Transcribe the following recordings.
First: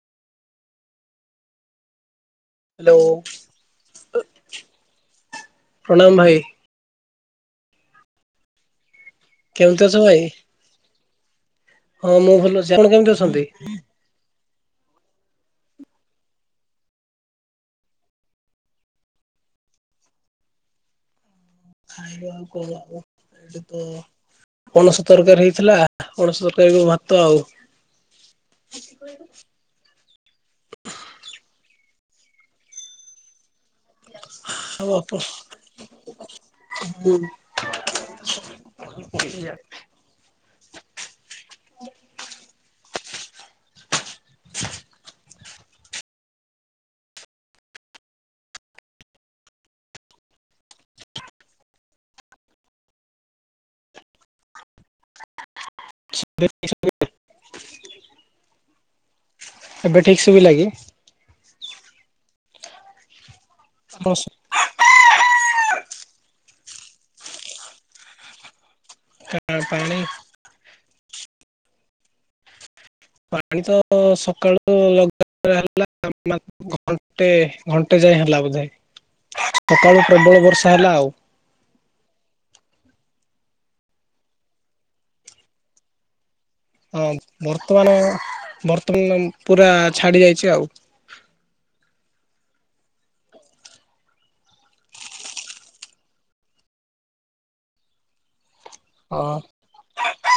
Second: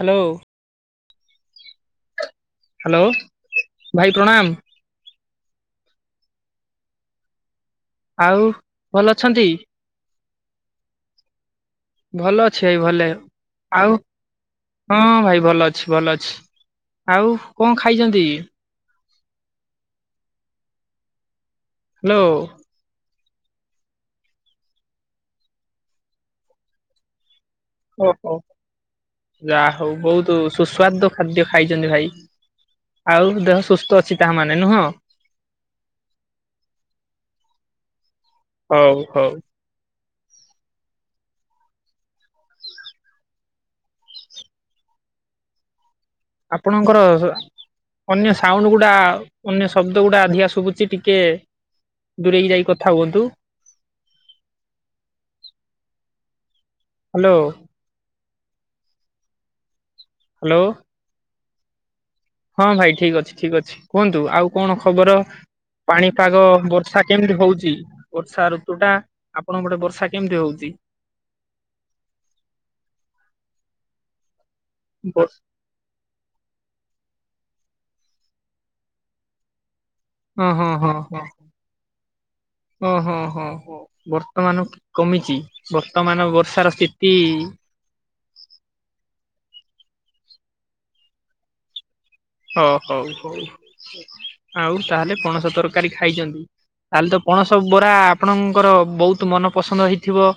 Hello. Hello hello ଭାଇ ପ୍ରଣାମ ପ୍ରଣାମ ଭାଇ। ଆଉ ଭଲ ଅଛନ୍ତି? କେମିତି ଅଛ ଭାଇ? ହଁ ମୁଁ ଭଲ ଅଛି ଆପଣ ଭଲେ କେମିତି ଅଛନ୍ତି? ଆଉ ହଁ ଭାଇ ଭଲ ଅଛି ଭଲ ଅଛି ଆଉ କଣ ଖାଇଛନ୍ତି? ହ୍ୟାଲୋ ଖାଇବା ଆଉ କଣ ହବ। ଏଠି ତ ପଣସ ତରକାରୀ ହେଇଥିଲା ପଣସ ତରକାରୀ କୁ ଭାତ ଆଉ। ଓହୋ। ଯା ହଉ ବହୁତ ସୁସ୍ୱାଦ ଖାଦ୍ୟ ଖାଇଚନ୍ତି ଭାଇ ଆଉ ଦେହ ସୁସ୍ଥ ସୁସ୍ଥ ଅଛି ତା ମାନେ ନୁହଁ? ହୁଁ ହଉ ହଉ [unintelligible] ଆପଣଙ୍କର ଅନ୍ୟ ସାଉଣ୍ଡ ଗୁଡ଼ା ଅନ୍ୟ ଶବ୍ଦ ଗୁଡ଼ା ଅଧିକା ଶୁଭୁଚି ଟିକେ ଦୂରେଇକି ଯାଇ କଥା ହୁଅନ୍ତୁ। [inaudible] ହାଲୋ। ଏବେ ଠିକ୍ ଶୁଭିଲା ହ୍ୟାଲୋ କି? ହଁ ଭାଇ ଠିକ୍ ଅଛି ଠିକ୍ ଅଛି କୁହନ୍ତୁ ଆଉ କଣ ଖବର ପାଣିପାଗ ବର୍ଷା କେମ୍ତି ହଉଚି ବର୍ଷା ଋତୁ ଟା? ଆପଣଙ୍କ ପଟେ ପାଣି ବର୍ଷା କେମ୍ତି ହଉଚି? ପାଣି ତ ସକାଳୁ ହଁ ଲଗା [unintelligible] [unintelligible] ଘଣ୍ଟେ ଘଣ୍ଟେ ଯାଏ ହେଲା ବୋଧେ ସକାଳୁ ପ୍ରବଳ ହଁ ବର୍ଷା ହେଲା ଆଉ। ହଁ-ହଁ-ହଁ ବର୍ତ୍ତମାନ କମିଚି ବର୍ତ୍ତମାନ ବର୍ଷାର ହଁ ସ୍ଥିତି ବର୍ତ୍ତମାନ-ବର୍ତ୍ତମାନ ପୁରା ଛାଡି ଯାଇଛି ଆଉ। ହଁ ହଉ-ହଉ। ଆଉ ତାହେଲେ ପଣସ ତରକାରୀ ଖାଇଚନ୍ତି, ତାହେଲେ ତ ପଣସ ବରା ଆପଣଙ୍କର ବହୁତ୍ ହଁ ମନ ପସନ୍ଦ ହେଇଥିବ।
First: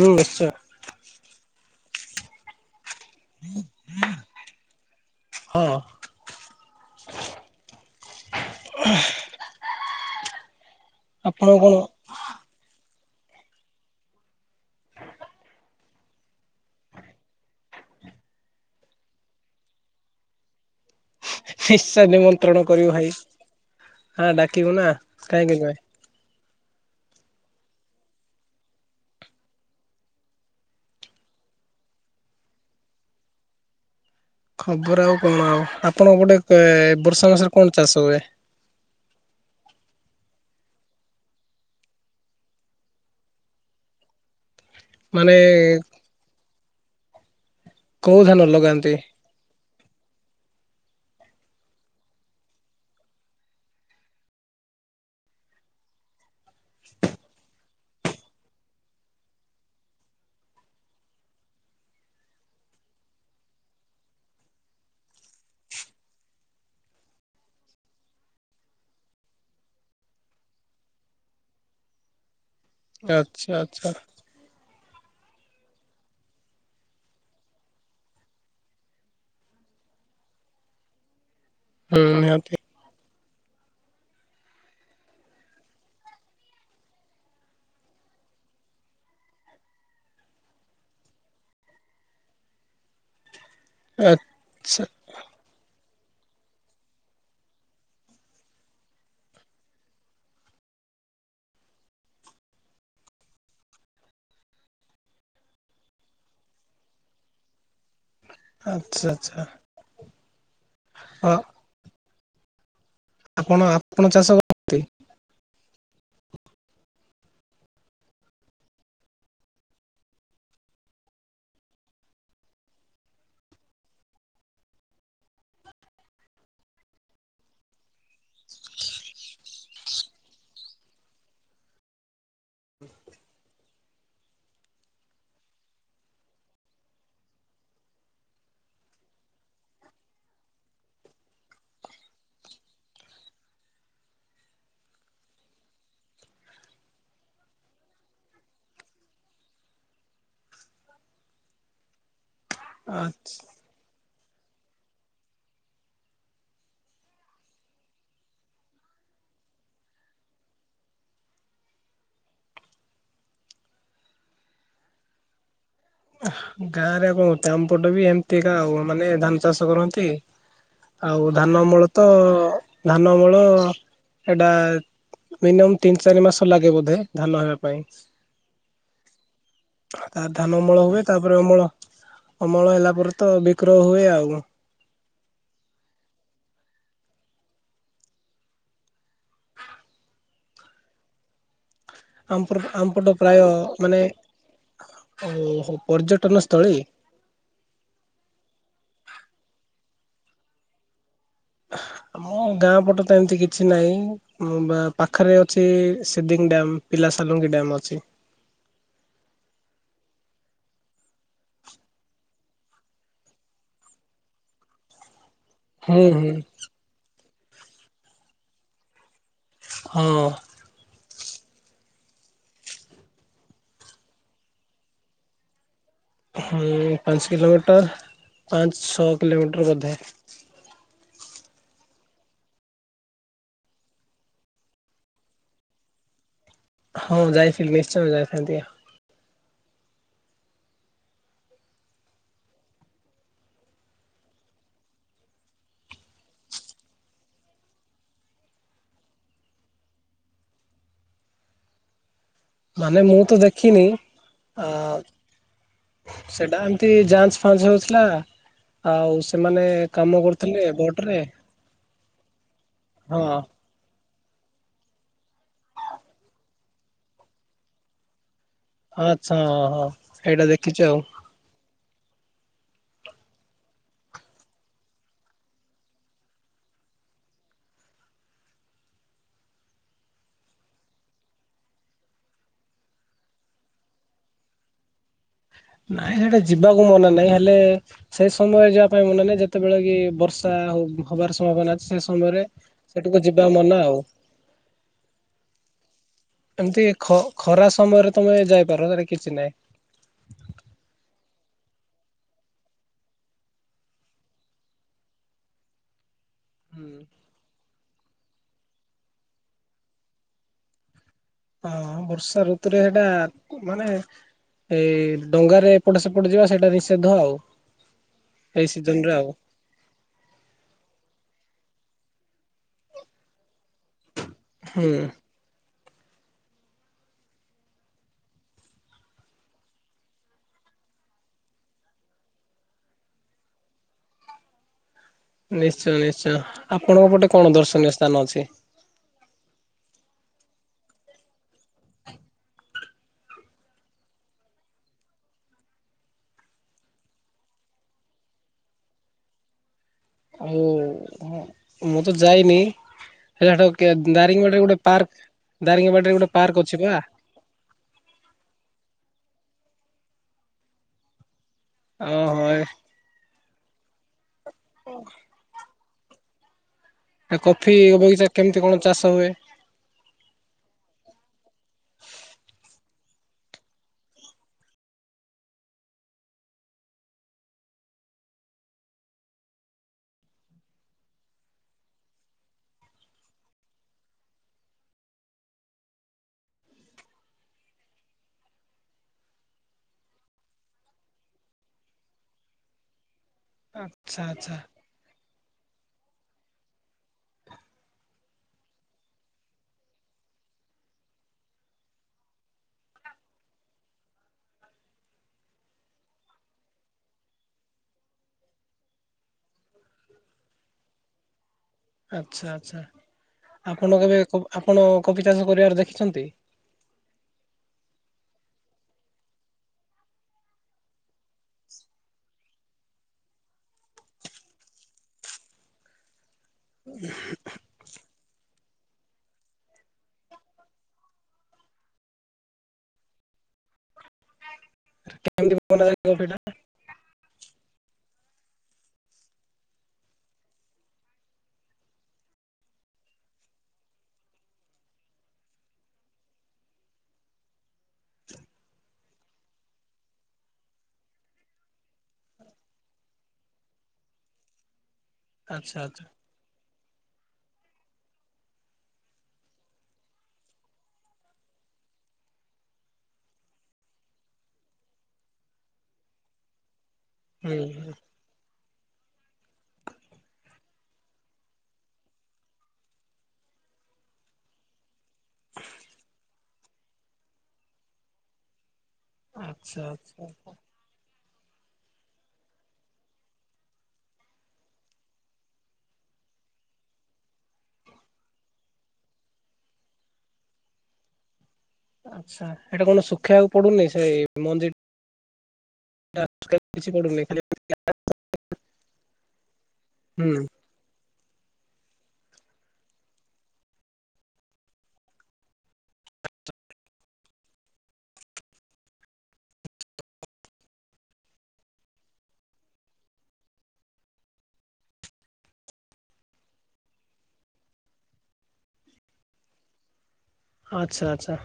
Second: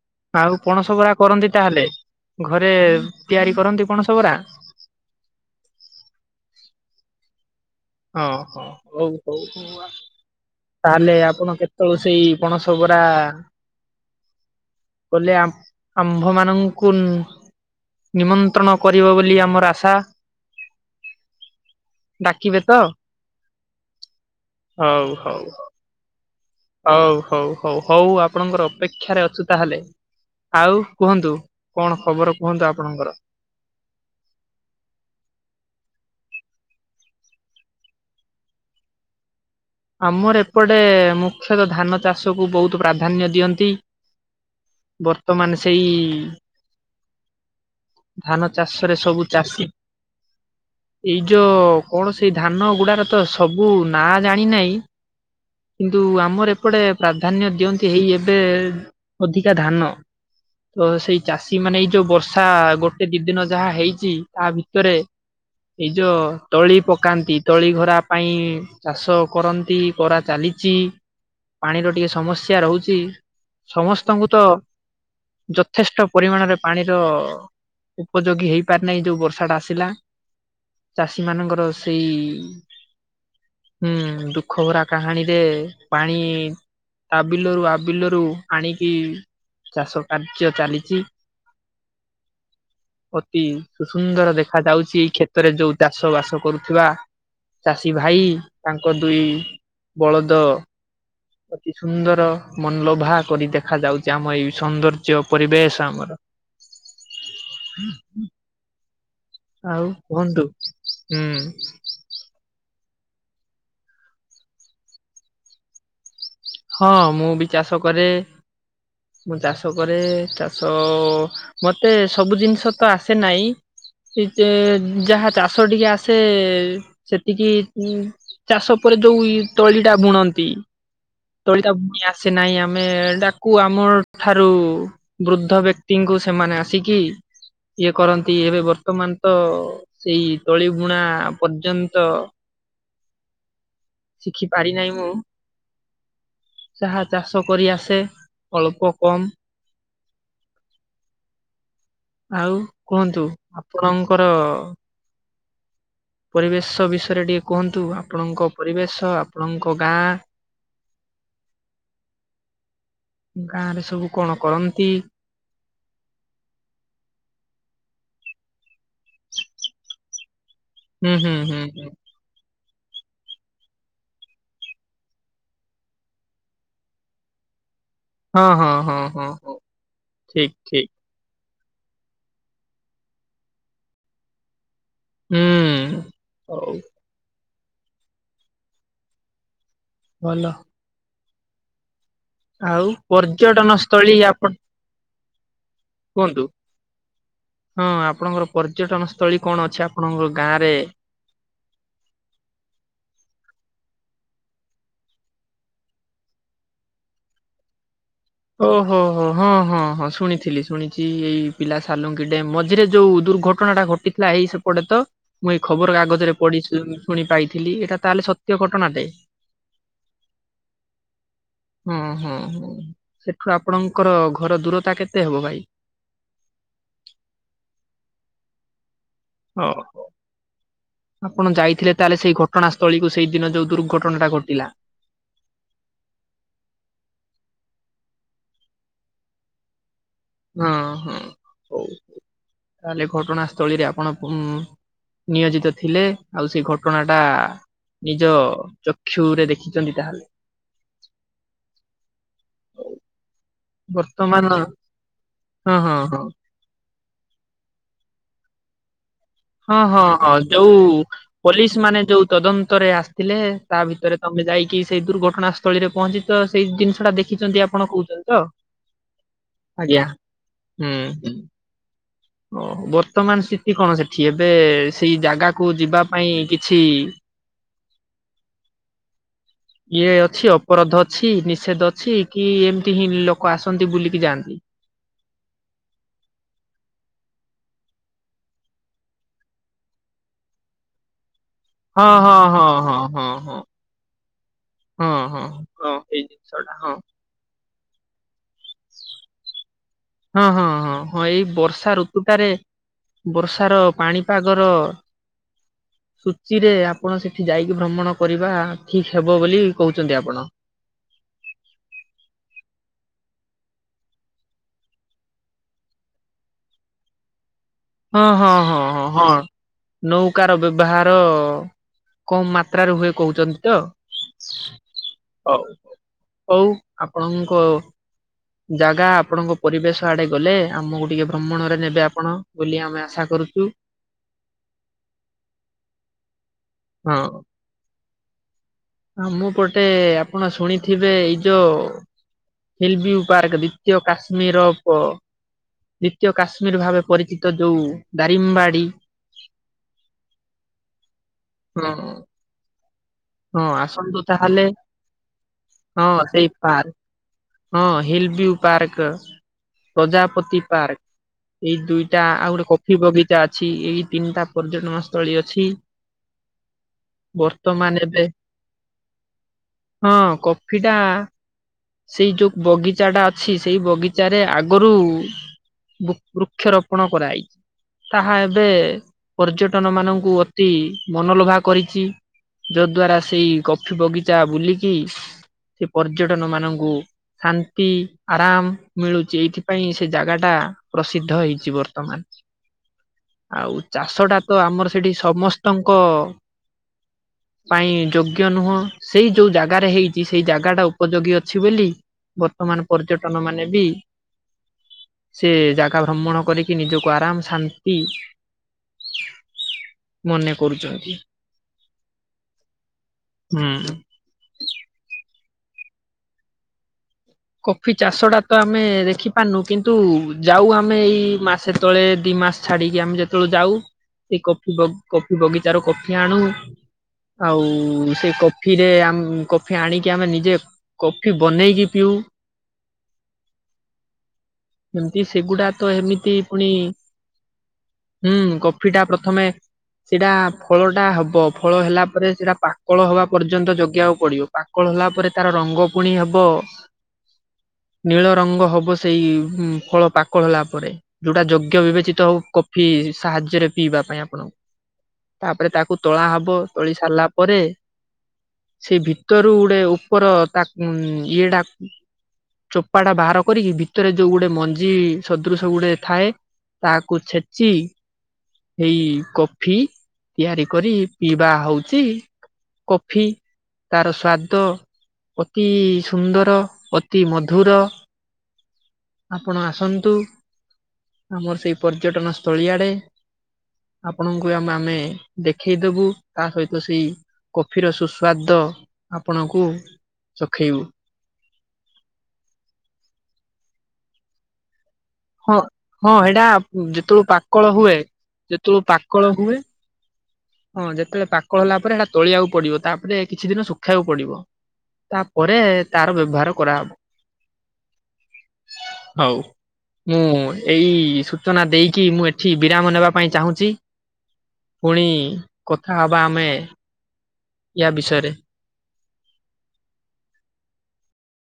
ମୁଁ ନିଶ୍ଚୟ। ପଣସବରା କରନ୍ତି ତାହେଲେ, ଘରେ ତିଆରି କରନ୍ତି ପଣସବରା? ହଁ। ହଁ-ହଁ ହଉ-ହଉ-ହଉ ତାହେଲେ ଆପଣ [unintelligible] ସେଇ ପଣସବରା କଲେ ଆମ୍ଭ ମାନଙ୍କୁ ନିମନ୍ତ୍ରଣ କରିବ ବୋଲି ଆମର ଆଶା। [unintelligible] ଡାକିବେ ନିମନ୍ତ୍ରଣ ତ? କରିବି ଭାଇ ହଁ ଡାକିବୁ ନା କାହିଁକି [unintelligible] ହଉ-ହଉ-ହଉ-ହଉ ଆପଣଙ୍କର ଅପେକ୍ଷାରେ ଅଛୁ ତାହେଲେ। ଆଉ କୁହନ୍ତୁ କଣ ଖବର କୁହନ୍ତୁ ଆପଣଙ୍କର? ଖବର ଆଉ କଣ ଆଉ, ଆପଣଙ୍କ ପଟେ ବର୍ଷା ମାସରେ କଣ ଚାଷ ହୁଏ? ଆମର ଏପଟେ ମୁଖ୍ୟତଃ ଧାନ ଚାଷକୁ ବହୁତ୍ ପ୍ରାଧାନ୍ୟ ଦିଅନ୍ତି। ମାନେ ବର୍ତ୍ତମାନ ସେଇ କୋଉ ଧାନ ଲଗାନ୍ତି? ଚାଷରେ ସବୁ ଚାଷୀ ଏଇ ଯୋଉ କଣ ସେଇ ଧାନ ଗୁଡାର ତ ସବୁ ନାଁ ଜାଣି ନାହିଁ [inaudible] କିନ୍ତୁ ଆମର ଏପଟେ ପ୍ରାଧାନ୍ୟ ଦିଅନ୍ତି ହେଇ ଏବେ ଅଧିକା ଧାନ। ତ ସେଇ ଚାଷୀ ମାନେ ଏଇ ଯୋଉ ବର୍ଷା ଗୋଟେ ଦି ଦିନ ଯାହା ହେଇଚି ତା ଭିତରେ ଏଇ ଯୋଉ ତଳି ପକାନ୍ତି ତଳି ଘରା ପାଇଁ ଚାଷ କରନ୍ତି କରା ଚାଲିଚି ପାଣିର ଟିକେ ସମସ୍ୟା ରହୁ ଚି ଆଚ୍ଛା ଆଚ୍ଛା ସମସ୍ତଙ୍କୁ ତ ଯଥେଷ୍ଟ ପରିମାଣରେ ପାଣିର ଉପଯୋଗୀ ହେଇପାରି ନାହିଁ ଯୋଉ ବର୍ଷା ଟା ଆସିଲା ଚାଷୀ ମାନଙ୍କର ହୁଁ ସେଇ ନିହାତି ହୁଁ ଦୁଃଖ ଭରା କାହାଣୀରେ ପାଣି ତା ବିଲରୁ ଆବିଲରୁ ଆଣିକି ଚାଷ କାର୍ଯ୍ୟ ଚାଲିଚି। [unintelligible] ସୁନ୍ଦର ଆଚ୍ଛା ଦେଖାଯାଉଚି ଏଇ କ୍ଷେ ତରେ ଯୋଉ ଚାଷ ବାସ କରୁଥିବା ଚାଷୀ ଭାଇ ଓ ଦୁଇ ବଳଦ ଅତି ସୁନ୍ଦର ମନଲୋଭା କରି ଦେଖାଯାଉଚି ଆମ ଏଇ ସୌନ୍ଦର୍ଯ୍ୟ ପରିବେଶ ଆମର। ହ ହ [unintelligible] ଆଚ୍ଛା ଆଚ୍ଛା। ଆଉ କୁହନ୍ତୁ ହଁ ହୁଁ ଆପଣ ଆପଣ ଚାଷ କରନ୍ତି? ହଁ ମୁଁ ବି ଚାଷ କରେ ମୁଁ ଚାଷ କରେ ଚାଷ ମତେ ସବୁ ଜିନିଷ ତ ଆସେ ନାହିଁ ଯାହା ଚାଷ ଟିକେ ଆସେ ସେତିକି ଚାଷ ପରେ ଯୋଉ ତଳିଟା ବୁଣନ୍ତି ତୋଳିତା ଭଉଣୀ ଆସେ ନାହିଁ ଆମେ ଡାକୁ ଆମ ଠାରୁ ବୃଦ୍ଧ ବ୍ୟକ୍ତିଙ୍କୁ ସେମାନେ ଆସିକି ଇଏ କରନ୍ତି ଏବେ ବର୍ତ୍ତମାନ ତ ସେଇ ତଳି ବୁଣା ପର୍ଯ୍ୟନ୍ତ ଶିଖି ପାରି ନାହିଁ ମୁଁ ଚାହା ଚାଷ କରି ଆସେ ଅଳ୍ପ କମ୍ ଆଉ କୁହନ୍ତୁ ଆଚ୍ଛା ଆପଣଙ୍କର ପରିବେଶ ବିଷୟରେ ଟିକେ କୁହନ୍ତୁ ଆପଣଙ୍କ ପରିବେଶ ଆପଣଙ୍କ ଗାଁ ଗାଁ ରେ ସବୁ କଣ କରନ୍ତି। ଗାଁରେ କଣ ଆମପଟ ବି ଏମିତିକା ଆଉ ମାନେ ଧାନ ଚାଷ କରନ୍ତି। ହୁଁ ଆଉ ହୁଁ ହୁଁ ଧାନ ଅମଳ ହୁଁ ତ ଧାନ ଅମଳ ଏଇଟା ମିନିମମ୍ ତିନି ଚାରି ମାସ ଲାଗେ ବୋଧେ ଧାନ ହେବା ପାଇଁ। ହଁ ହଁ ହଁ ହଁ ହଁ ତା ଧାନ ଠିକ୍। ଅମଳ ହୁଏ ତାପରେ ଅମଳ ଅମଳ ହେଲା ପରେ ତ ବିକ୍ରୟ ହୁଏ ଆଉ କଣ। ହୁଁ ହଉ। ଭଲ। ଆମପଟ ଆଉ ଆମପଟ ପ୍ରାୟ ପର୍ଯ୍ୟଟନ ମାନେ ସ୍ଥଳୀ ଆପଣ ଓ କୁହନ୍ତୁ। ପର୍ଯ୍ୟଟନ ସ୍ଥଳୀ ହଁ ଆପଣଙ୍କର ପର୍ଯ୍ୟଟନ ସ୍ଥଳୀ କଣ ଅଛି ଆପଣଙ୍କ ଗାଁରେ? ଆମ ଗାଁ ପଟ ତ ଏମତି କିଛି ନାହିଁ। ମୁଁ ବା ପାଖରେ ଅଛି ସିଦିଙ୍ଗ ଡ୍ୟାମ୍ ପିଲାସଲୁଙ୍ଗି ଡ୍ୟାମ୍ ଅଛି। ଓହୋ ହୋ ହୋ ହଁ ହଁ। ହଁ ହଁ ଶୁଣିଥିଲି ଶୁଣିଛି ଏଇ ପିଲା ସାଲୁଙ୍କି ଡ୍ୟାମ୍ ମଝିରେ ଯୋଉ ଦୁର୍ଘଟଣା ଟା ଘଟିଥିଲା ଏଇ ସେପଟେ ତ ମୁଁ ଏଇ ଖବର ହୁଁ ହୁଁ। କାଗଜରେ ପଡି ଶୁଣି ପାଇଥିଲି ଏଇଟା ତାହେଲେ ସତ୍ୟ ଘଟଣାଟେ ହଁ। ହଁ ହଁ ହଁ ସେଠୁ ଆପଣଙ୍କର ଘର ଦୂରତା କେତେ ହବ ଭାଇ? ହଁ ପାଞ୍ଚ କିଲୋମିଟର ପାଞ୍ଚ ଛଅ କିଲୋମିଟର ବୋଧେ। ଓହୋ ଆପଣ ଯାଇଥିଲେ ତାହେଲେ ସେଇ ଘଟଣାସ୍ଥଳୀ କୁ ସେଇଦିନ ଯୋଉ ଦୁର୍ଘଟଣାଟା ଘଟିଲା। ହଁ ଯାଇଥିଲି ନିଶ୍ଚୟ ଯାଇଥାନ୍ତି ଆ ହଁ ହଁ ହଉ ତାହେଲେ ଘଟଣାସ୍ଥଳୀରେ ଆପଣ କଣ ନିୟୋଜିତ ଥିଲେ ଆଉ ସେ ଘଟଣା ଟା ନିଜ ଚକ୍ଷୁରେ ଦେଖିଛନ୍ତି ତାହେଲେ। ମାନେ ମୁଁ ତ ଦେଖିନି ବର୍ତ୍ତମାନ ଆ ହଁ ହଁ ହଁ ସେଟା ଏମ୍ ଏମତି ଯାଞ୍ଚ ଫାଞ୍ଚ ହେଉଥିଲା ଆଉ ସେମାନେ ହଁ ହଁ ହଁ କରୁଥିଲେ ଯୋଉ ବୋଟରେ ପୋଲିସ ମାନେ ଯୋଉ ତଦନ୍ତରେ ହଁ ଆସିଥିଲେ। ତା ଭିତରେ ତମେ ଯାଇକି ସେଇ ଦୁର୍ଘଟଣା ସ୍ଥଳୀରେ ପହଞ୍ଚି ତ ସେଇ ଜିନିଷ ଟା ଦେଖିଛନ୍ତି ଆପଣ କହୁଛନ୍ତି ତ? ଆଚ୍ଛା ହଁ ହଁ ଆଜ୍ଞା ଏଇଟା ଦେଖିଛୁ ଆଉ। ଓ ବର୍ତ୍ତମାନ ସ୍ଥିତି କଣ ସେଠି? ଏବେ ସେଇ ଜାଗାକୁ ଯିବା ପାଇଁ କିଛି [inaudible] ଇଏ ଅଛି ଅପରାଧ ଅଛି ନିଷେଧ ଅଛି କି ଏମିତି ହିଁ ଲୋକ ଆସନ୍ତି ବୁଲିକି ଯାଆନ୍ତି। ନାଇଁ ସେଇଟା ଯିବାକୁ ମନା ନାଇଁ ହେଲେ ସେଇ ସମୟ ଯିବା ପାଇଁ ମନା ନାହିଁ ଯେତେବେଳେ କି ବର୍ଷା ହ ହବାର ସମ୍ଭାବନା। ସେ ହଁ ହଁ ସମୟରେ ହଁ ହଁ ସେଠିକୁ ହଁ ଯିବା ହଁ। ମନା ଆଉ। ହଁ ହଁ ହଁ ହେଇ। ଏମିତି ଖ ଖରା ସମୟରେ ତମେ ଯାଇପାର ସେଟା କିଛି ନାହିଁ। ହଁ ହଁ ହଁ ହଁ ଏଇ ବର୍ଷା ଋତୁଟାରେ ବର୍ଷାର ପାଣିପାଗର ସୂଚୀରେ ଆପଣ ସେଠି ଯାଇକି ଭ୍ରମଣ କରିବା ଠିକ ହବ ବୋଲି କହୁଛନ୍ତି ଆପଣ। ହଁ ବର୍ଷା ଋତୁରେ ହେଟା ମାନେ ଏଇ ଡଙ୍ଗାରେ ଏପଟ ସେପଟ ଯିବା ସେଇଟା ନିଷେଧ ଆଉ। ହଁ ହଁ ଏଇ ହଁ ସିଜନ ହଁ ରେ ଆଉ ହଁ। ନୌକାର ର ବ୍ୟବହାର କମ ମାତ୍ରାରେ ହୁଏ କହୁଛନ୍ତି ତ? ହୁଁ। ହଉ ହଉ ଆପଣଙ୍କ ଜାଗା ଆପଣଙ୍କ ପରିବେଶ ଆଡେ ଗଲେ ଆମକୁ ଟିକେ ଭ୍ରମଣରେ ନେବେ ଆପଣ ବୋଲି ଆମେ ଆଶା କରୁଚୁ। ନିଶ୍ଚୟ ନିଶ୍ଚୟ ଆପଣଙ୍କ ହଁ ପଟେ କଣ ଦର୍ଶନୀୟ ସ୍ଥାନ ଅଛି? ଆମ ପଟେ ଆପଣ ଶୁଣିଥିବେ ଏଇ ଯୋଉ [unintelligible] ପାର୍କ ଦ୍ଵିତୀୟ କାଶ୍ମୀର ବ ଦ୍ୱିତୀୟ କାଶ୍ମୀର ଭାବେ ପରିଚିତ ଯୋଉ ଦାରିମ୍ବାଡ଼ି। ଆଉ ହଁ ମୁଁ ତ ଯାଇନି। ହଁ ହେଟ ଆସନ୍ତୁ ଦାରିଙ୍ଗବାଡି ରେ ତାହେଲେ ଗୋଟେ ପାର୍କ ହଁ ଦାରିଙ୍ଗବାଡି ରେ ଗୋଟେ ସେଇ ପାର୍କ ଅଛି ପା? ହଁ ହିଲ୍ ବୁ ପାର୍କ ପ୍ରଜାପତି ପାର୍କ। ଏଇ ଦୁଇଟା ଓହୋ ଆଉ ଗୋଟେ କଫି ବଗିଚା ଅଛି ଏଇ ତିନିଟା ପର୍ଯ୍ୟଟନ ସ୍ଥଳୀ ଅଛି। ଛି ଏ କଫି ବଗିଚା କେମିତି କଣ ଚାଷ ହୁଏ? ହଁ କଫି ଟା। ସେଇ ଯୋଉ ବଗିଚା ଟା ଅଛି ସେଇ ବଗିଚାରେରେ ଆଗରୁ ବୃ ବୃକ୍ଷରୋପଣ କରାଇ ତାହା ଏବେ ପର୍ଯ୍ୟଟନ ମାନଙ୍କୁ ଅତି ମନଲୋଭା କରିଚି। ଯଦ୍ଵାରା ସେଇ କଫି ବଗିଚା ବୁଲିକି ସେ ପର୍ଯ୍ୟଟନ ମାନଙ୍କୁ ଶାନ୍ତି ଆରାମ ମିଳୁଛି ଏଇଥିପାଇଁ ସେ ଜାଗାଟା ପ୍ରସିଦ୍ଧ ହେଇଛି ବର୍ତ୍ତମାନ। ଆଉ ଆଚ୍ଛା ଚାଷ ଟା ଆଚ୍ଛା ତ ଆମର ସେଠି ସମସ୍ତଙ୍କ ପାଇଁ ଯୋଗ୍ୟ ନୁହଁ ସେଇ ଯୋଉ ଜାଗାରେ ହେଇଛି ସେଇ ଜାଗା ଟା ଉପଯୋଗ୍ୟ। ଅଛି ବୋଲି ବର୍ତ୍ତମାନ ପର୍ଯ୍ୟଟନ ମାନେ ବି ସେ ଜାଗା ଭ୍ରମଣ କରିକି ନିଜକୁ ଆରାମ ଶାନ୍ତି ମନେ କରୁଛନ୍ତି ଆଚ୍ଛା ଆଚ୍ଛା ଆପଣ ହୁଁ। କେବେ ଆପଣ କଫି ଚାଷ କରିବାର ଦେଖିଛନ୍ତି? କଫି ଚାଷ ଟା ତ ଆମେ ଦେଖିପାରୁନୁ କିନ୍ତୁ ଯାଉ ଆମେ ଏଇ ମାସେ ତଳେ ଦି ମାସ୍ ଛାଡିକି ଆମେ ଯେତେବେଳେ ଯାଉ ସେ କଫି କଫି କଫିବଗିଚା ରୁ କଫି ଆଣୁ। ଆଉ ସେ କଫିରେ ଆମ୍ କଫି ଆଣିକି ଆମେ ନିଜେ କଫି ବନେଇକି ପିଉ। ଏମିତି କେମିତି ସେଗୁଡା ତ ବନାଯାଏ ଏମିତି କଫିଟା ପୁଣି ହୁଁ କଫି ଟା ପ୍ରଥମେ ସେଟା ଫଳଟା ହବ ଫଳ ହେଲା ପରେ ସେଟା ପାକଳ ହବା ପର୍ଯ୍ୟନ୍ତ ଜଗିବାକୁ ପଡ଼ିବ। ପାକଳ ହେଲା ପରେ ତାର ରଙ୍ଗ ପୁଣି ହବ ନୀଳ ରଙ୍ଗ ହବ ସେଇ ହୁଁ ଫଳ ପାକଳ ହେଲା ପରେ ଯୋଉଟା ଯୋଗ୍ୟ ବିବେଚିତ ଆଉ କଫି ସାହାଯ୍ୟରେ ପିଇବା ପାଇଁ ଆପଣଙ୍କୁ। ତା ପରେ ଆଚ୍ଛା ତାକୁ ଆଚ୍ଛା ତୋଳା ହବ। ତୋଳି ସାରିଲା ପରେ ସେଇ ଭିତରୁ ଗୁଟେ ଉପର ତାକ୍ ଉଁ ଇଏ ଟା ଚୋପାଟା ବାହାର କରିକି ଭିତରେ ଯୋଉ ଗୋଟେ ମଞ୍ଜି ସଦୃଶ ଗୁଟେ ଥାଏ। ତାଆକୁ ହୁଁ ଛେଚି ହୁଁ ଏଇ କଫି ତିଆରି କରି ପିଇବା ହଉଛି କଫି ତାର ସ୍ୱାଦ ଅତି ସୁନ୍ଦର। ଅତି ମଧୁର ଆପଣ ଆଚ୍ଛା ଆସନ୍ତୁ। ଆଚ୍ଛା। ଆମର ସେଇ ପର୍ଯ୍ୟଟନ ସ୍ଥଳୀ ଆଡ଼େ। ଆପଣଙ୍କୁ ଆମେ-ଆମେ ଦେଖେଇଦବୁ ତା ସଇତ ସେଇ କଫିର ସୁସ୍ୱାଦ ଆପଣଙ୍କୁ ଚଖେଇବୁ। ଆଚ୍ଛା। ଏଇଟା ତା ହେଲେ ଶୁଖେଇବାକୁ ପଡ଼ୁନି। ସେ ମଞ୍ଜି ହଁ ହଁ ଟା ହେଟା ଶୁଖେଇବାକୁ କିଛି ପଡୁନି ଯେତଳୁ ଖାଲି ପାକଳ ହୁଏ, ଯେତେଳୁ ପାକଳ ହୁଏ ହୁଁ। ହଁ ଯେତେବେଳେ ପାକଳ ହେଲା ପରେ ସେଟା ତୋଳିବାକୁ ପଡିବ। ତା ପରେ କିଛି ଦିନ ଶୁଖବାକୁ ପଡ଼ିବ। ତାପରେ ତାର ବ୍ୟବହାର କରାହବ। ହଉ। ମୁଁ ଏଇ ସୂଚନା ଦେଇକି, ମୁଁ ଏଠି ବିରାମ ନେବା ପାଇଁ ଚାହୁଁଚି। ପୁଣି କଥା ହବା ଆମେ ୟା ବିଷୟରେ। ଆଚ୍ଛା। ଆଚ୍ଛା।